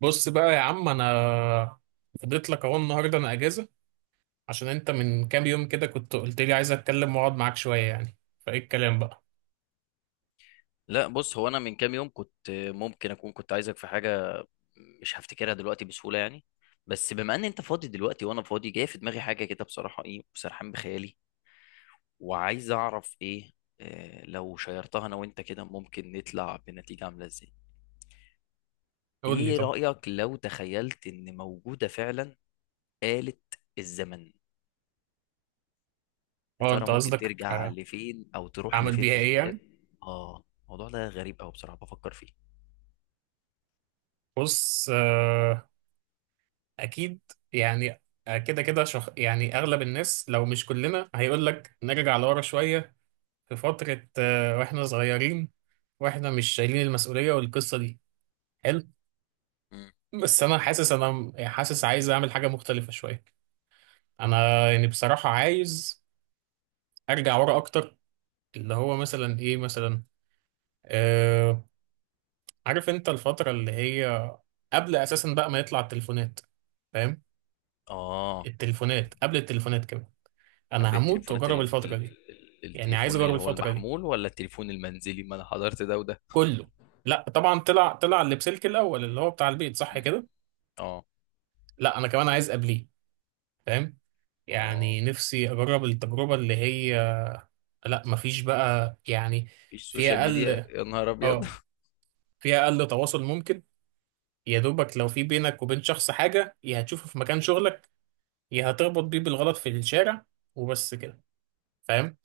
بص بقى يا عم، انا فضيت لك اهو النهارده. انا اجازه عشان انت من كام يوم كده كنت قلت لي عايز اتكلم واقعد معاك شويه يعني. فايه الكلام بقى؟ لا، بص، هو انا من كام يوم كنت ممكن اكون كنت عايزك في حاجه مش هفتكرها دلوقتي بسهوله يعني. بس بما ان انت فاضي دلوقتي وانا فاضي، جايه في دماغي حاجه كده بصراحه، ايه، وسرحان بخيالي وعايز اعرف ايه. لو شيرتها انا وانت كده، ممكن نطلع بنتيجه عامله ازاي؟ قول لي ايه طب. رايك لو تخيلت ان موجوده فعلا آلة الزمن؟ يا اه ترى انت ممكن قصدك، ترجع لفين او تروح اعمل لفين بيها ايه قدام؟ يعني؟ اه الموضوع ده غريب قوي، بصراحه بفكر فيه. بص، اكيد. يعني، كده كده يعني اغلب الناس لو مش كلنا هيقول لك نرجع لورا شويه، في فتره واحنا صغيرين واحنا مش شايلين المسؤوليه والقصه دي. حلو. مم. بس انا حاسس عايز اعمل حاجه مختلفه شويه. انا يعني بصراحه عايز ارجع ورا اكتر. اللي هو مثلا ايه مثلا؟ آه عارف انت الفتره اللي هي قبل اساسا بقى ما يطلع التليفونات؟ فاهم؟ اه، التليفونات قبل التليفونات كمان، قبل انا هموت التليفونات واجرب الفتره دي. يعني عايز التليفون اجرب اللي هو الفتره دي المحمول ولا التليفون المنزلي، ما انا حضرت ده وده. كله. لا طبعا، طلع اللي بسلك الاول اللي هو بتاع البيت، صح مم. كده. اه، لا انا كمان عايز قبليه. فاهم؟ اه، يعني نفسي اجرب التجربه اللي هي، لا مفيش بقى يعني. مفيش في سوشيال ميديا، اقل يا نهار ابيض! اه في اقل تواصل ممكن. يا دوبك لو في بينك وبين شخص حاجة، يا هتشوفه في مكان شغلك، يا هتربط بيه بالغلط في الشارع، وبس كده. فاهم؟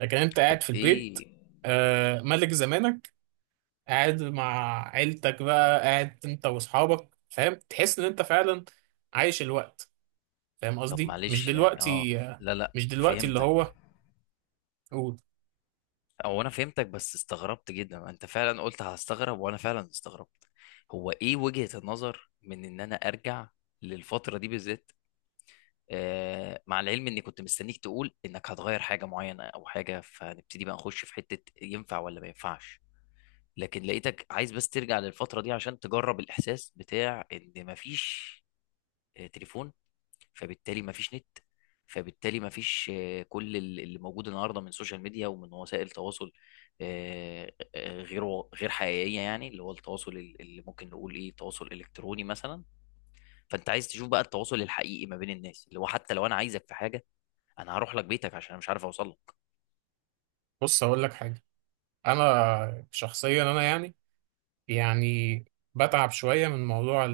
لكن انت طب قاعد في البيت، ايه؟ ملك زمانك، قاعد مع عيلتك بقى، قاعد انت واصحابك، فاهم؟ تحس ان انت فعلا عايش الوقت. فاهم طب قصدي؟ مش معلش، يعني دلوقتي، لا، لا، مش دلوقتي اللي فهمتك. هو. قول. او انا فهمتك، بس استغربت جدا، انت فعلا قلت هستغرب وانا فعلا استغربت. هو ايه وجهة النظر من ان انا ارجع للفترة دي بالذات؟ مع العلم اني كنت مستنيك تقول انك هتغير حاجة معينة او حاجة، فنبتدي بقى نخش في حتة ينفع ولا ما ينفعش. لكن لقيتك عايز بس ترجع للفترة دي عشان تجرب الإحساس بتاع إن مفيش تليفون، فبالتالي مفيش نت، فبالتالي مفيش كل اللي موجود النهاردة من سوشيال ميديا ومن وسائل تواصل غير غير حقيقية، يعني اللي هو التواصل اللي ممكن نقول إيه تواصل إلكتروني مثلا. فأنت عايز تشوف بقى التواصل الحقيقي ما بين الناس، اللي هو حتى لو أنا عايزك في حاجة أنا هروح لك بيتك عشان أنا مش عارف أوصل لك. بص هقول لك حاجة. انا شخصيا، انا يعني، يعني بتعب شوية من موضوع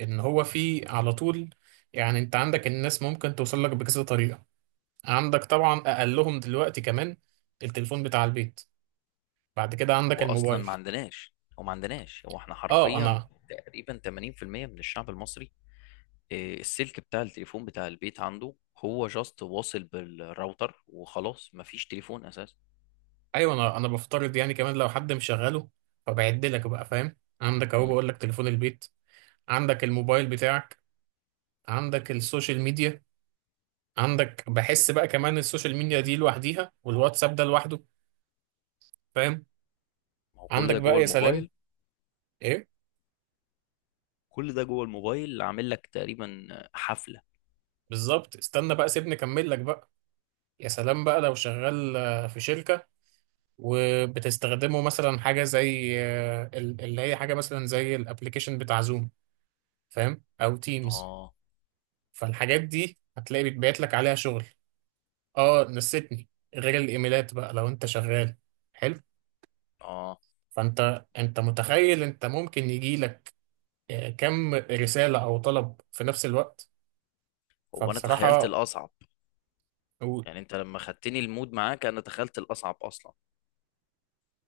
ان هو في على طول. يعني انت عندك الناس ممكن توصل لك بكذا طريقة. عندك طبعا اقلهم دلوقتي كمان التليفون بتاع البيت، بعد كده عندك هو أصلا الموبايل. ما عندناش، هو ما عندناش هو إحنا اه. حرفيا انا تقريبا 80% من الشعب المصري. السلك بتاع التليفون بتاع البيت عنده هو جاست واصل بالراوتر وخلاص، مفيش تليفون اساسا. ايوه، انا بفترض يعني كمان لو حد مشغله. فبعد لك بقى، فاهم؟ عندك اهو، مم. بقول لك تليفون البيت، عندك الموبايل بتاعك، عندك السوشيال ميديا. عندك بحس بقى كمان السوشيال ميديا دي لوحديها والواتساب ده لوحده، فاهم؟ ما هو كل عندك ده جوه بقى، يا سلام. الموبايل ايه كل ده جوه الموبايل اللي عامل لك تقريبا حفلة. بالظبط. استنى بقى سيبني اكمل لك بقى. يا سلام بقى لو شغال في شركة، وبتستخدمه مثلا حاجة زي اللي هي حاجة مثلا زي الابليكيشن بتاع زوم، فاهم، أو تيمز. اه، فالحاجات دي هتلاقي بيتبعت لك عليها شغل. اه، نسيتني، غير الايميلات بقى لو انت شغال. حلو. اه، فانت متخيل انت ممكن يجي لك كم رسالة او طلب في نفس الوقت؟ هو انا تخيلت فبصراحة، الاصعب. و- يعني انت لما خدتني المود معاك انا تخيلت الاصعب اصلا،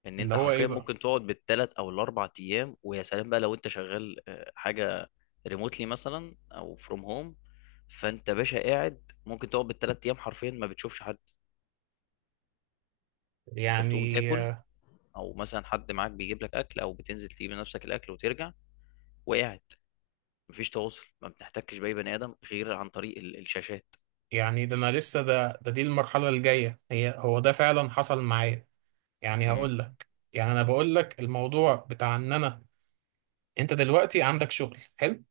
ان اللي انت هو ايه حرفيا بقى ممكن تقعد بالثلاث او الاربع ايام، ويا سلام بقى لو انت شغال حاجة ريموتلي مثلا او فروم هوم، فانت باشا قاعد ممكن تقعد بالثلاث ايام حرفيا ما بتشوفش حد. انت بتقوم يعني، تاكل، او مثلا حد معاك بيجيب لك اكل، او بتنزل تجيب لنفسك الاكل وترجع وقاعد، مفيش تواصل، ما بنحتكش باي بني ادم غير عن طريق الشاشات. يعني ده انا لسه ده ده دي المرحله الجايه، هي هو ده فعلا حصل معايا. يعني مم. هقول لك. يعني انا بقول لك الموضوع بتاع، ان انا انت دلوقتي عندك شغل حلو،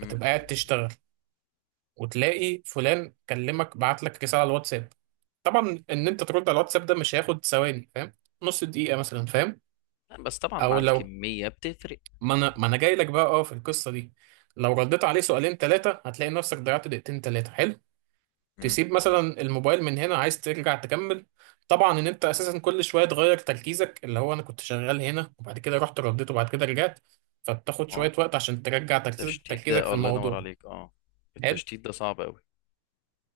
مم. قاعد تشتغل وتلاقي فلان كلمك بعت لك رساله على الواتساب. طبعا ان انت ترد على الواتساب ده مش هياخد ثواني، فاهم، نص دقيقه مثلا، فاهم. بس طبعا او مع لو، الكميه بتفرق. ما انا جاي لك بقى اه في القصه دي، لو رديت عليه سؤالين ثلاثه هتلاقي نفسك ضيعت دقيقتين ثلاثه. حلو. مم. تسيب مثلا الموبايل من هنا، عايز ترجع تكمل، طبعا ان انت اساسا كل شويه تغير تركيزك، اللي هو انا كنت شغال هنا وبعد كده رحت رديت وبعد كده رجعت، فبتاخد اه، شويه وقت عشان ترجع تركيزك التشتيت ده تركيزك في الله ينور الموضوع. عليك. اه، حلو. التشتيت ده صعب قوي.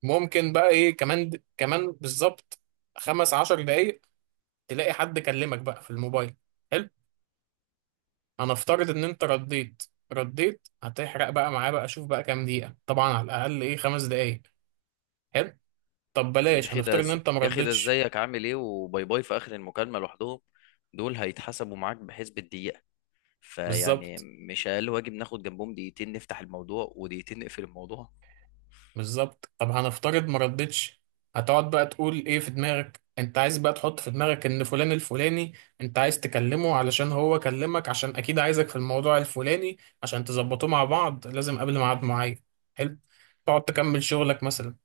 ممكن بقى ايه كمان؟ كمان بالظبط 15 دقايق تلاقي حد كلمك بقى في الموبايل. حلو. هنفترض ان انت رديت، هتحرق بقى معاه بقى، شوف بقى كام دقيقه، طبعا على الاقل ايه، 5 دقايق. حلو. طب بلاش، هنفترض ان انت يا اخي ده مردتش. ازيك عامل ايه وباي باي في اخر المكالمه لوحدهم، دول هيتحسبوا معاك بحسب الدقيقه. فيعني بالظبط، مش اقل واجب ناخد جنبهم دقيقتين نفتح الموضوع ودقيقتين نقفل الموضوع. بالظبط. طب هنفترض ما ردتش، هتقعد بقى تقول ايه في دماغك، انت عايز بقى تحط في دماغك ان فلان الفلاني انت عايز تكلمه علشان هو كلمك عشان اكيد عايزك في الموضوع الفلاني عشان تظبطوه مع بعض لازم قبل ميعاد معين. حلو. تقعد مم. تكمل شغلك مثلا،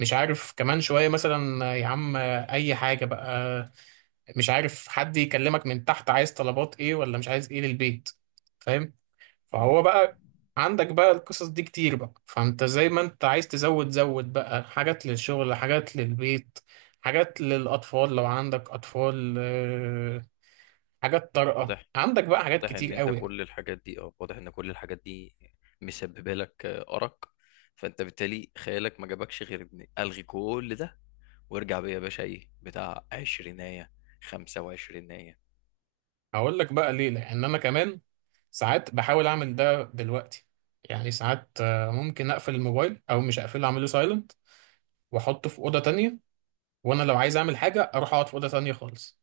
مش عارف كمان شوية مثلا، يا عم، اي حاجة بقى، مش عارف حد يكلمك من تحت عايز طلبات ايه ولا مش عايز ايه للبيت، فاهم؟ مم. فهو بقى، عندك بقى القصص دي كتير بقى، فانت زي ما انت عايز تزود زود بقى، حاجات للشغل، حاجات للبيت، حاجات للأطفال لو عندك أطفال، حاجات طارئة، واضح. عندك بقى حاجات واضح ان كتير انت قوي يعني. كل الحاجات دي اه واضح ان كل الحاجات دي مسببه لك ارق. فانت بالتالي، خيالك ما جابكش غير إن الغي كل ده وارجع بيا يا باشا ايه بتاع عشرينية، خمسة وعشرينية. هقول لك بقى ليه، لأن أنا كمان ساعات بحاول أعمل ده دلوقتي. يعني ساعات ممكن أقفل الموبايل أو مش أقفله، أعمله سايلنت وأحطه في أوضة تانية، وأنا لو عايز أعمل حاجة أروح أقعد في أوضة تانية خالص،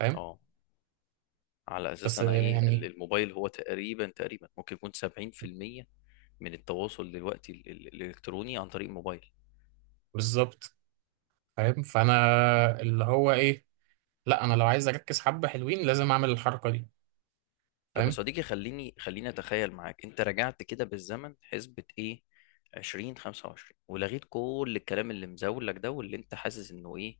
فاهم. اه، على اساس بس انا ايه يعني الموبايل هو تقريبا تقريبا ممكن يكون 70% من التواصل دلوقتي الالكتروني عن طريق الموبايل. بالظبط، فاهم. فانا اللي هو ايه، لا انا لو عايز اركز حبه حلوين لازم اعمل الحركه دي، طب يا فاهم. صديقي، خليني خليني اتخيل معاك، انت رجعت كده بالزمن حسبة ايه 20 25 ولغيت كل الكلام اللي مزولك ده واللي انت حاسس انه ايه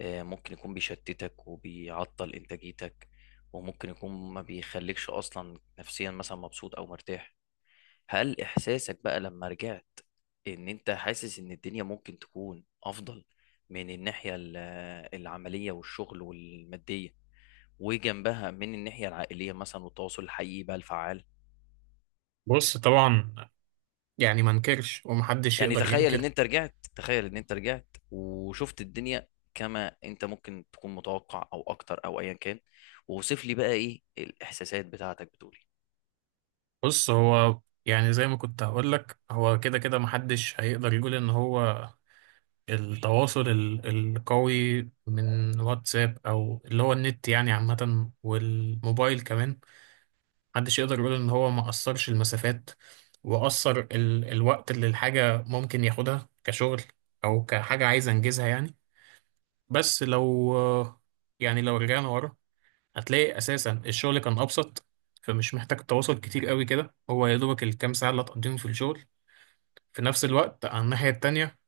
ممكن يكون بيشتتك وبيعطل انتاجيتك، وممكن يكون ما بيخليكش اصلا نفسيا مثلا مبسوط او مرتاح. هل احساسك بقى لما رجعت ان انت حاسس ان الدنيا ممكن تكون افضل من الناحية العملية والشغل والمادية، وجنبها من الناحية العائلية مثلا والتواصل الحقيقي بقى الفعال؟ بص طبعا، يعني ما انكرش ومحدش يعني يقدر ينكر. تخيل ان انت رجعت وشفت الدنيا كما انت ممكن تكون متوقع او اكتر او ايا كان، ووصف لي بقى ايه الاحساسات بتاعتك، بتقولي. بص هو، يعني زي ما كنت هقول لك، هو كده كده محدش هيقدر يقول ان هو التواصل القوي من واتساب او اللي هو النت يعني عامه والموبايل كمان، محدش يقدر يقول ان هو ما قصرش المسافات وقصر الوقت اللي الحاجة ممكن ياخدها كشغل او كحاجة عايز انجزها يعني. بس لو، يعني لو رجعنا ورا هتلاقي اساسا الشغل كان ابسط. فمش محتاج تواصل كتير قوي كده، هو يا دوبك الكام ساعة اللي هتقضيهم في الشغل. في نفس الوقت على الناحية التانية،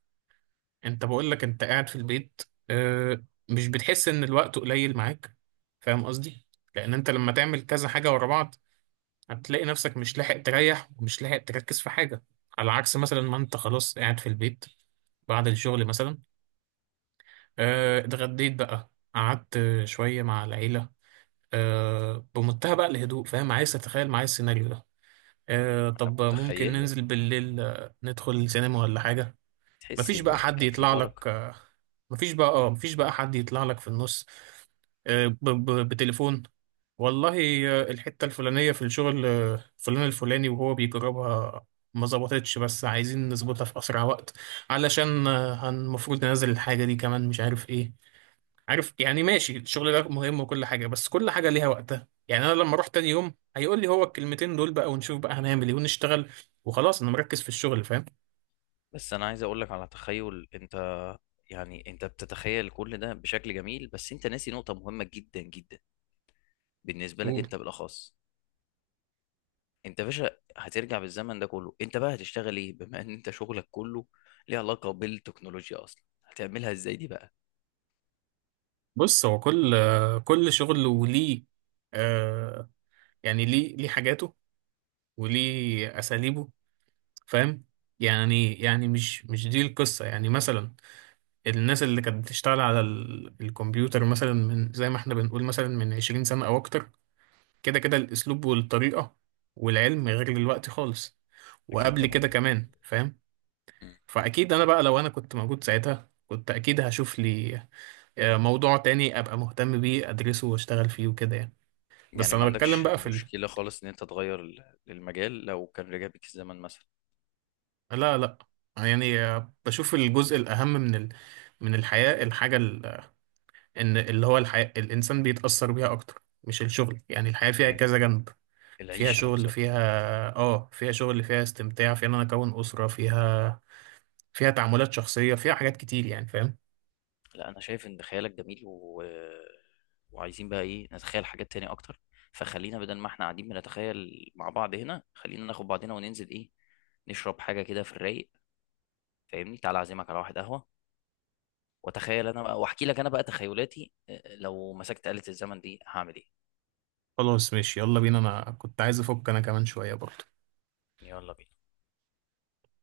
انت بقول لك انت قاعد في البيت، آه، مش بتحس ان الوقت قليل معاك؟ فاهم قصدي. لان انت لما تعمل كذا حاجة ورا بعض هتلاقي نفسك مش لاحق تريح ومش لاحق تركز في حاجة. على عكس مثلا ما انت خلاص قاعد في البيت بعد الشغل مثلا، اتغديت بقى، قعدت شوية مع العيلة، بمنتهى بقى الهدوء، فاهم؟ عايز تتخيل معايا السيناريو ده؟ انا طب ممكن متخيله، ننزل بالليل ندخل السينما ولا حاجة. تحس مفيش بقى الوقت حد كان فيه يطلع بركة. لك آه، مفيش بقى حد يطلع لك في النص بتليفون، والله، الحتة الفلانية في الشغل، فلان الفلاني وهو بيجربها ما ظبطتش بس عايزين نظبطها في أسرع وقت، علشان المفروض ننزل الحاجة دي كمان مش عارف إيه. عارف يعني، ماشي، الشغل ده مهم وكل حاجة، بس كل حاجة ليها وقتها يعني. أنا لما أروح تاني يوم هيقول لي هو الكلمتين دول بقى، ونشوف بقى هنعمل إيه ونشتغل، وخلاص أنا مركز في الشغل، فاهم. بس انا عايز اقول لك على تخيل انت، يعني انت بتتخيل كل ده بشكل جميل، بس انت ناسي نقطة مهمة جدا جدا بالنسبة لك انت بالاخص. انت يا باشا هترجع بالزمن ده كله، انت بقى هتشتغل ايه بما ان انت شغلك كله ليه علاقة بالتكنولوجيا اصلا، هتعملها ازاي دي بقى؟ بص هو كل شغل وليه، آه يعني ليه حاجاته وليه اساليبه، فاهم. يعني مش دي القصه. يعني مثلا، الناس اللي كانت بتشتغل على الكمبيوتر مثلا من زي ما احنا بنقول مثلا من 20 سنه او اكتر، كده كده الاسلوب والطريقه والعلم غير دلوقتي خالص اكيد وقبل طبعا. كده كمان، فاهم. مم. فاكيد انا بقى، لو انا كنت موجود ساعتها كنت اكيد هشوف لي موضوع تاني، ابقى مهتم بيه ادرسه واشتغل فيه وكده يعني. يعني بس ما انا بتكلم عندكش بقى في مشكلة خالص ان انت تغير المجال لو كان رجع بيك الزمن مثلا؟ لا لا، يعني بشوف الجزء الاهم من من الحياة. الحاجة ان اللي هو الحياة الانسان بيتأثر بيها اكتر مش الشغل، يعني الحياة فيها ال- كذا جنب، فيها العيشة شغل نفسها. فيها اه فيها شغل فيها استمتاع، فيها ان انا اكون أسرة، فيها فيها تعاملات شخصية، فيها حاجات كتير يعني، فاهم. لا، انا شايف ان خيالك جميل وعايزين بقى ايه نتخيل حاجات تانية اكتر. فخلينا بدل ما احنا قاعدين بنتخيل مع بعض هنا، خلينا ناخد بعضنا وننزل ايه، نشرب حاجة كده في الرايق. فاهمني، تعال اعزمك على واحد قهوة، واتخيل انا بقى واحكي لك انا بقى تخيلاتي، لو مسكت آلة الزمن دي هعمل ايه. خلاص ماشي، يلا بينا، انا كنت عايز افك انا كمان شوية برضه. يلا بينا.